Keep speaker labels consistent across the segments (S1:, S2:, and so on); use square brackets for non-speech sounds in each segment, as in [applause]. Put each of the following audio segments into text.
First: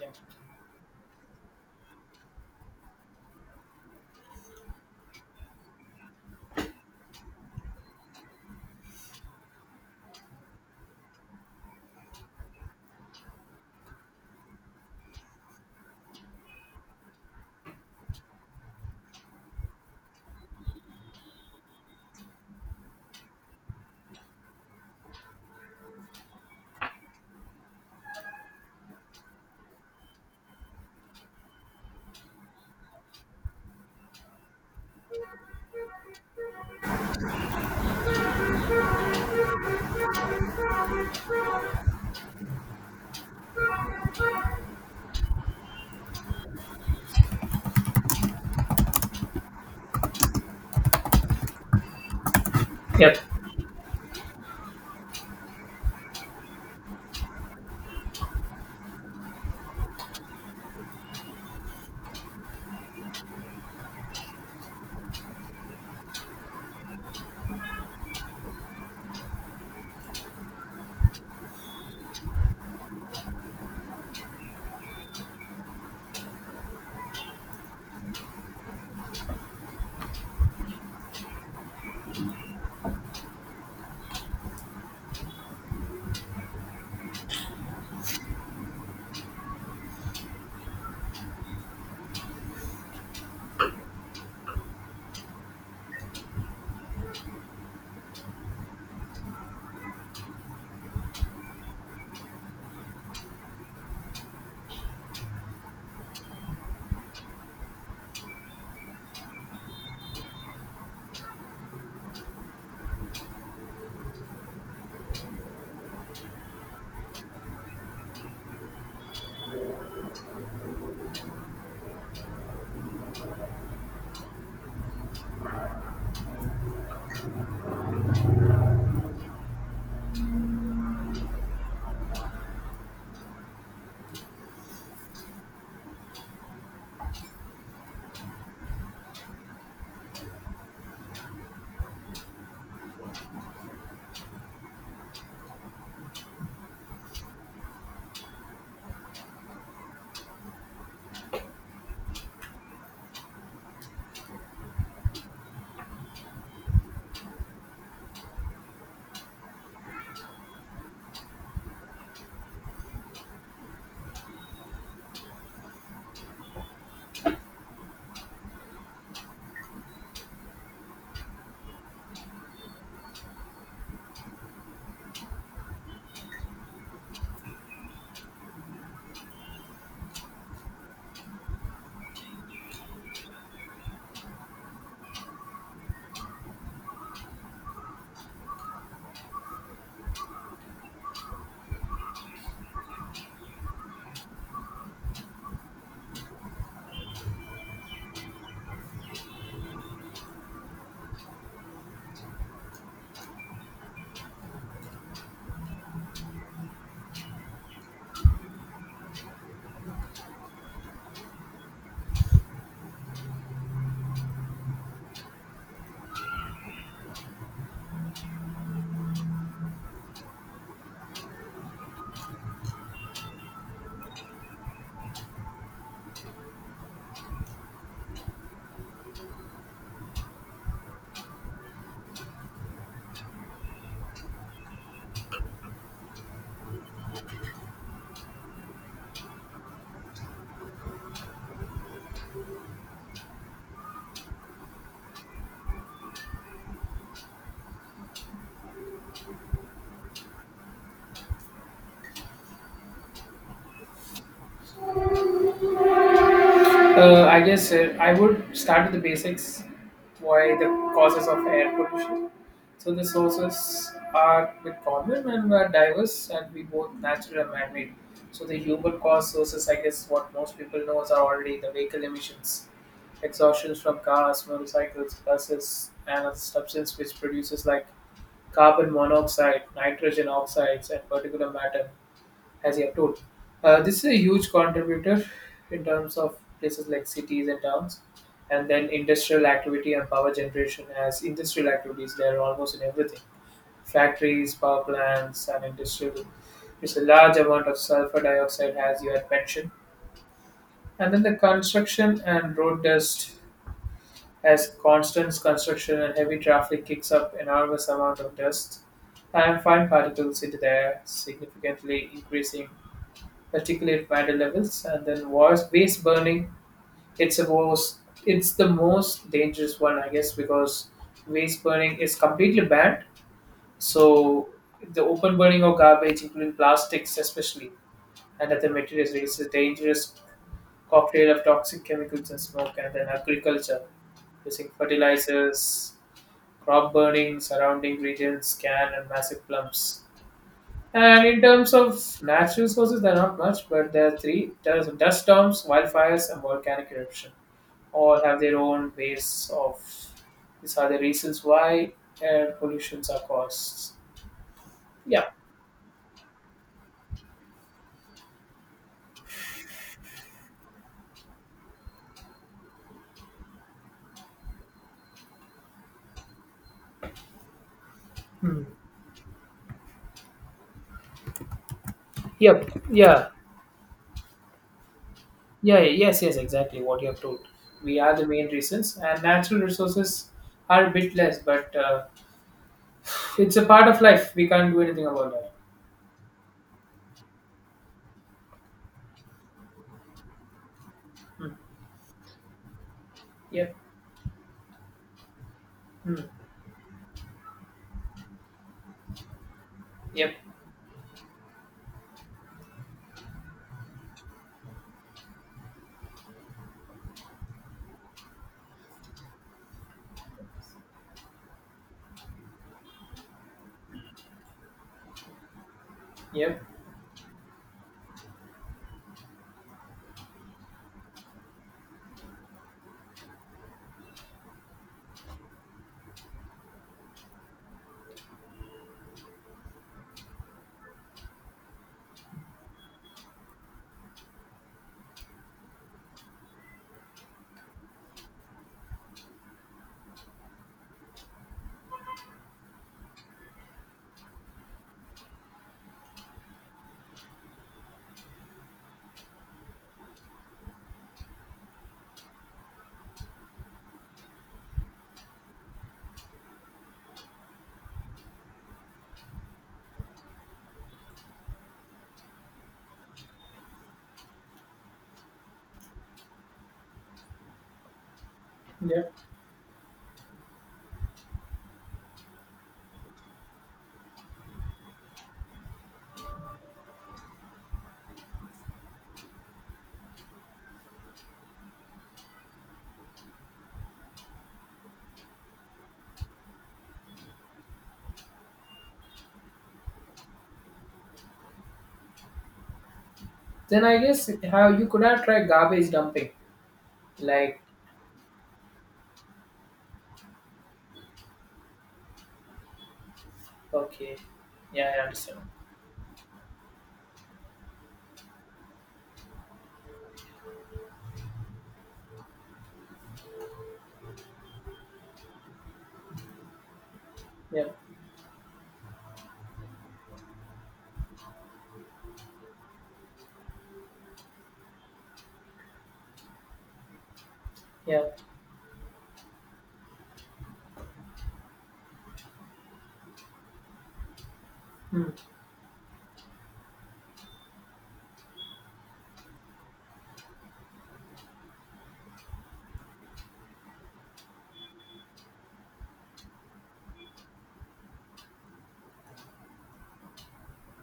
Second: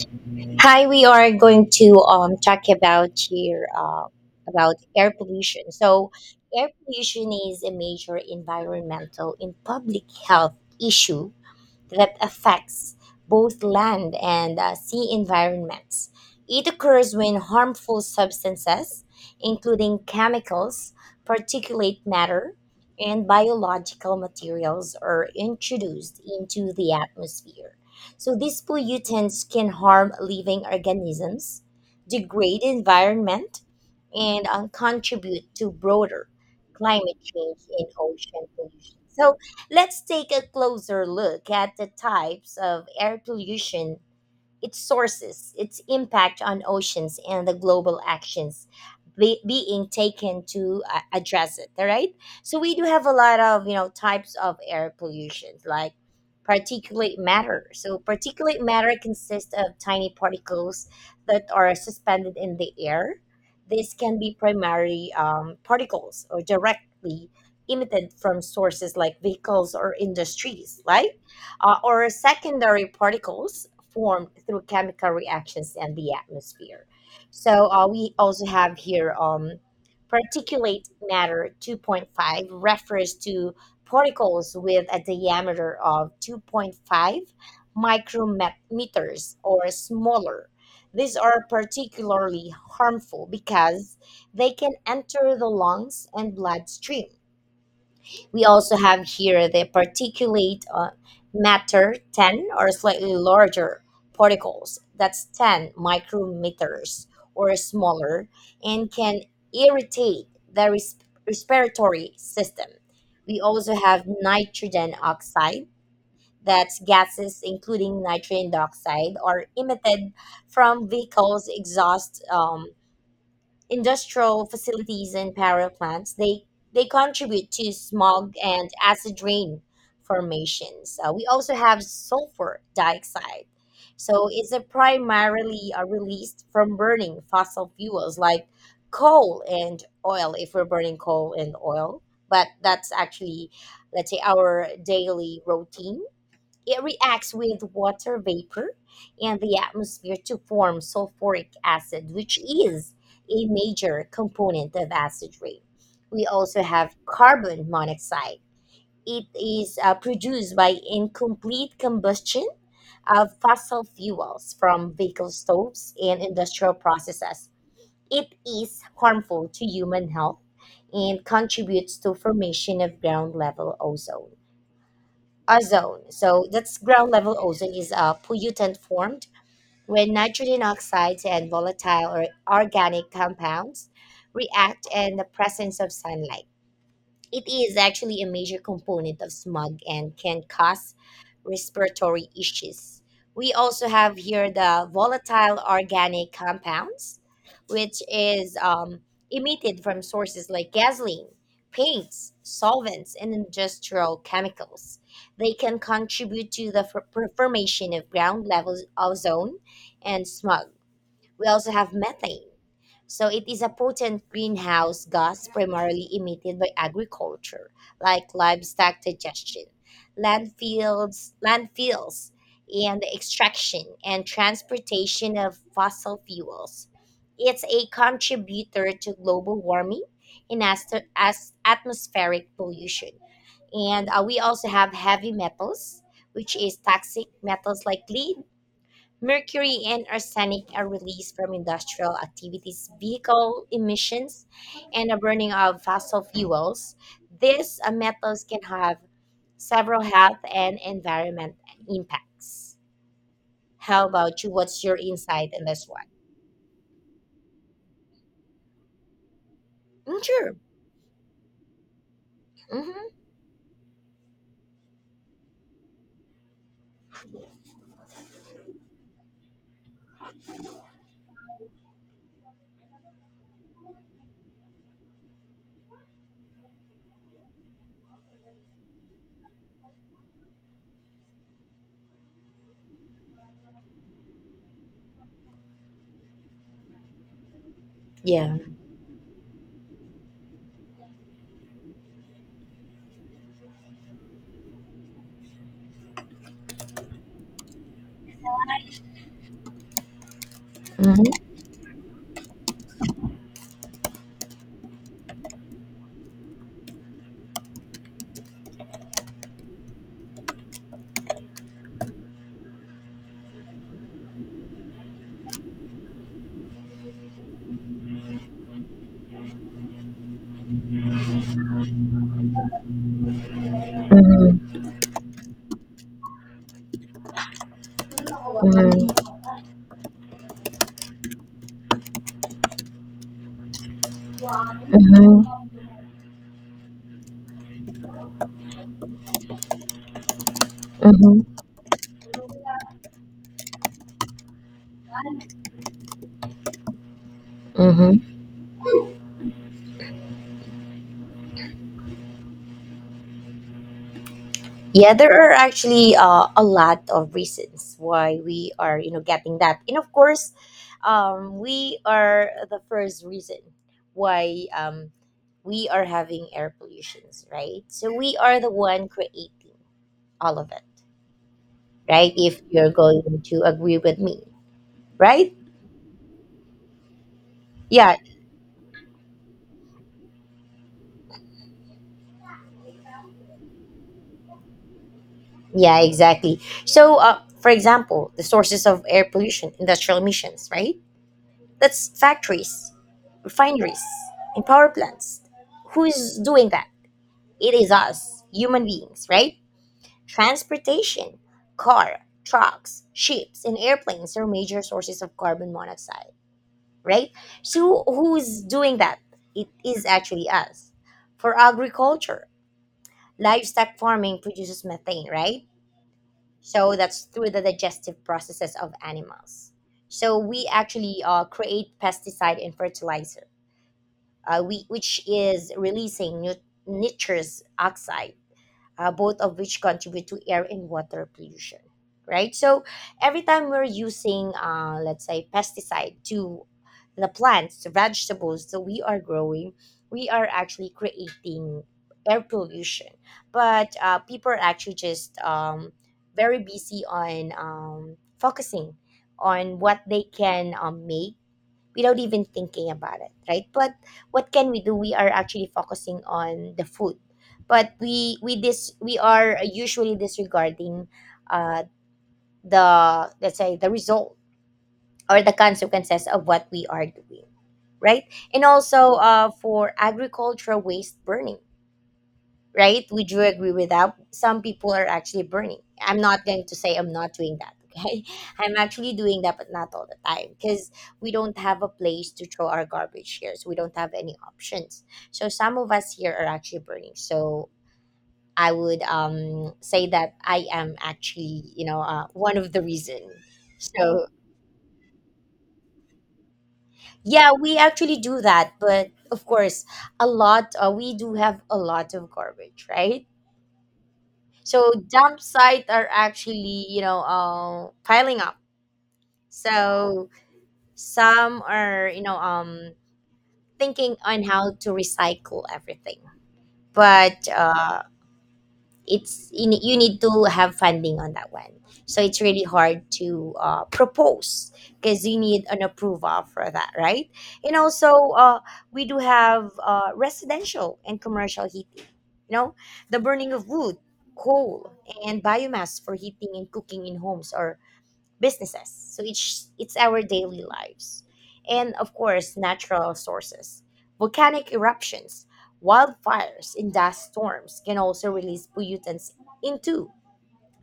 S1: Yeah.
S2: Hi, we are going to talk about here about air pollution. Air pollution is a major environmental and public health issue that affects both land and sea environments. It occurs when harmful substances, including chemicals, particulate matter, and biological materials, are introduced into the atmosphere. So, these pollutants can harm living organisms, degrade environment, and contribute to broader climate change and ocean pollution. So, let's take a closer look at the types of air pollution, its sources, its impact on oceans, and the global actions being taken to address it. All right. So we do have a
S1: Yep.
S2: lot of you know types of air pollution, like particulate matter. So particulate matter consists of tiny particles that are suspended in the air. This can be primary particles or directly emitted from sources like vehicles or industries, right? Or secondary particles formed through chemical reactions and the atmosphere. So we also have here particulate matter 2.5 refers to particles with a diameter of 2.5 micrometers or smaller. These are particularly harmful because they can enter the lungs and bloodstream. We also have here the particulate matter 10, or slightly larger particles, that's 10 micrometers or smaller, and can irritate the res- respiratory system. We also have nitrogen oxide, that's gases including nitrogen dioxide, are emitted from vehicles' exhaust, industrial facilities and power plants. They contribute to smog and acid rain formations. We also have sulfur dioxide, so it's a primarily released from burning fossil fuels like coal and oil. If we're burning coal and oil, but that's actually, let's say, our daily routine, it reacts with water vapor and the atmosphere to form sulfuric acid, which is a major component of acid rain. We also have carbon monoxide. It is produced by incomplete combustion of fossil fuels from vehicle stoves and industrial processes. It is harmful to human health and contributes to formation of ground level ozone. So that's, ground level ozone is a pollutant formed when nitrogen oxides and volatile or organic compounds react in the presence of sunlight. It is actually a major component of smog and can cause respiratory issues. We also have here the volatile organic compounds, which is emitted from sources like gasoline, paints, solvents, and industrial chemicals. They can contribute to formation of ground level ozone and smog. We also have methane. So it is a potent greenhouse gas primarily emitted by agriculture, like livestock digestion, landfills, and the extraction and transportation of fossil fuels. It's a contributor to global warming and as atmospheric pollution. And we also have heavy metals, which is toxic metals like lead, Mercury and arsenic, are released from industrial activities, vehicle emissions, and the burning of fossil fuels. These metals can have several health and environment impacts. How about you? What's your insight in this one?
S1: I guess I would start with the basics.
S2: Mm, sure.
S1: Why the causes of air pollution? So the
S2: Hmm.
S1: sources are bit common and are diverse, and we both natural and man-made. So the human cause sources, I guess, what most people knows are already the vehicle emissions, exhaustions from cars, motorcycles, buses, and other substance which produces like carbon monoxide, nitrogen oxides, and particulate matter as you have told. This is a huge contributor in terms of places like cities and towns,
S2: Yeah.
S1: and then industrial activity and power generation. As industrial activities, they are almost in everything: factories, power plants, and industrial. It's a large amount of sulfur dioxide, as you had mentioned, and then the
S2: Hmm.
S1: construction and road dust. As constant construction and heavy traffic kicks up enormous amount of dust and fine particles into the air, significantly increasing particulate matter levels, and then was waste burning. It's a most, it's the most dangerous one, I guess, because waste burning is completely banned. So the open burning of garbage, including plastics especially, and other materials,
S2: Hmm.
S1: raises a dangerous cocktail of toxic chemicals and smoke, and then agriculture using
S2: Hmm.
S1: fertilizers, crop burning, surrounding regions, can and massive clumps. And
S2: Hmm.
S1: in terms of natural sources, there are not much, but there are three. There's dust storms, wildfires, and volcanic eruption. All
S2: Hmm.
S1: have their own ways of. These are the reasons why air pollutions are caused.
S2: Yeah,
S1: Yeah.
S2: there are actually a lot of reasons why we are, you know, getting that. And of course, we are the first reason why we are having air pollutions, right? So we are
S1: Hmm.
S2: the one creating all of it, right? If
S1: Yep.
S2: you're
S1: Yeah.
S2: going to agree with me, right?
S1: Yeah. Yes. Yes. Exactly what you have told. We are
S2: Yeah,
S1: the main reasons, and natural resources are a bit less, but it's a part of life. We can't do anything about that.
S2: yeah, exactly. So, for example, the sources of air pollution, industrial emissions, right?
S1: Hmm.
S2: That's factories,
S1: Yep.
S2: refineries, and power plants.
S1: Hmm.
S2: Who's doing that? It is us, human beings, right?
S1: Yep.
S2: Transportation, car, trucks, ships, and airplanes are major sources of carbon monoxide, right? So who's doing that? It is actually us. For agriculture, livestock farming produces methane, right?
S1: Yep.
S2: So that's through the digestive processes of animals. So we actually create pesticide and fertilizer, which is releasing nitrous oxide, both of which contribute to air and water pollution. Right, so every time we're using, let's say, pesticide to the plants, the vegetables that we are growing, we are actually creating air pollution. But people are actually just very busy on focusing on what they can make without even thinking about it, right? But what can we do? We are actually focusing on the food, but we are usually disregarding uh, the, let's say, the result or the consequences of what we are doing, right? And
S1: Yep.
S2: also for agricultural waste burning, right? Would you agree with that? Some people are actually burning. I'm not going to say I'm not doing that. Okay, [laughs] I'm actually doing that, but not all the time, because we don't have a place to throw our garbage here, so we don't have any options. So some of us here are actually burning. So I would say that I am actually you know one of the reason.
S1: Then I
S2: So
S1: guess how you could have tried garbage dumping.
S2: yeah,
S1: Like,
S2: we actually do that, but of course, a lot we do have a lot of garbage, right?
S1: okay.
S2: So
S1: Yeah, I
S2: dump
S1: understand.
S2: sites are actually, you know, piling up. So some are, you know, thinking on how to recycle everything. But
S1: Yeah,
S2: it's you need to have funding on that one, so it's really hard to propose, because you need an approval for that, right? And
S1: yeah.
S2: also we do have residential and commercial heating, you know, the burning of wood, coal,
S1: Hmm.
S2: and biomass for heating and cooking in homes or businesses. So it's our daily lives. And of course, natural sources. Volcanic eruptions, wildfires, and dust storms can also release pollutants into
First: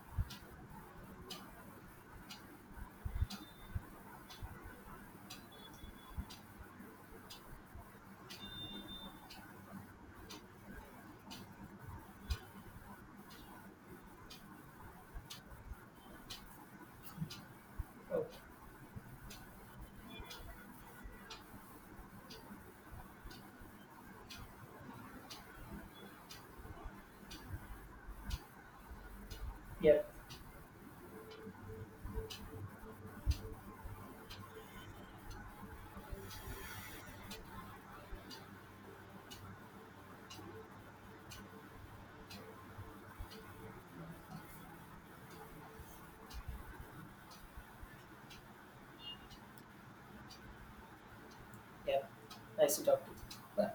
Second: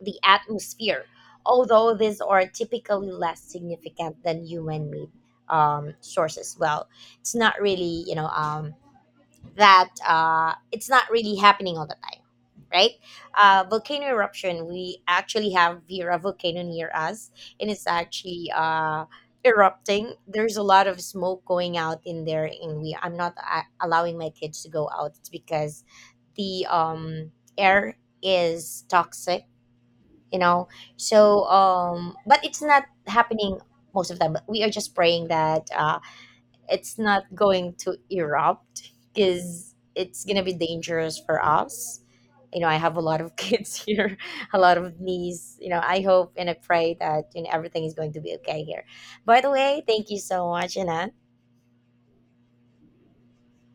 S2: the atmosphere, although these are typically less significant than human-made sources. Well, it's not really, you know, that it's not really happening all the time, right? Volcano eruption. We actually have Vera volcano near us, and it's
S1: Okay.
S2: actually erupting. There's a lot of smoke going out in there, and we I'm not allowing my kids to go out. It's because the air is toxic,
S1: Yeah,
S2: you know. So, but it's not happening most of the time. But we are just praying that. It's not going to erupt because it's gonna be dangerous for us. You know, I have a lot of [laughs] kids here, a lot of niece. You know, I hope and I pray that you know everything is going to be okay here. By the way, thank you so much, Ina.
S1: yeah. Nice to talk to you.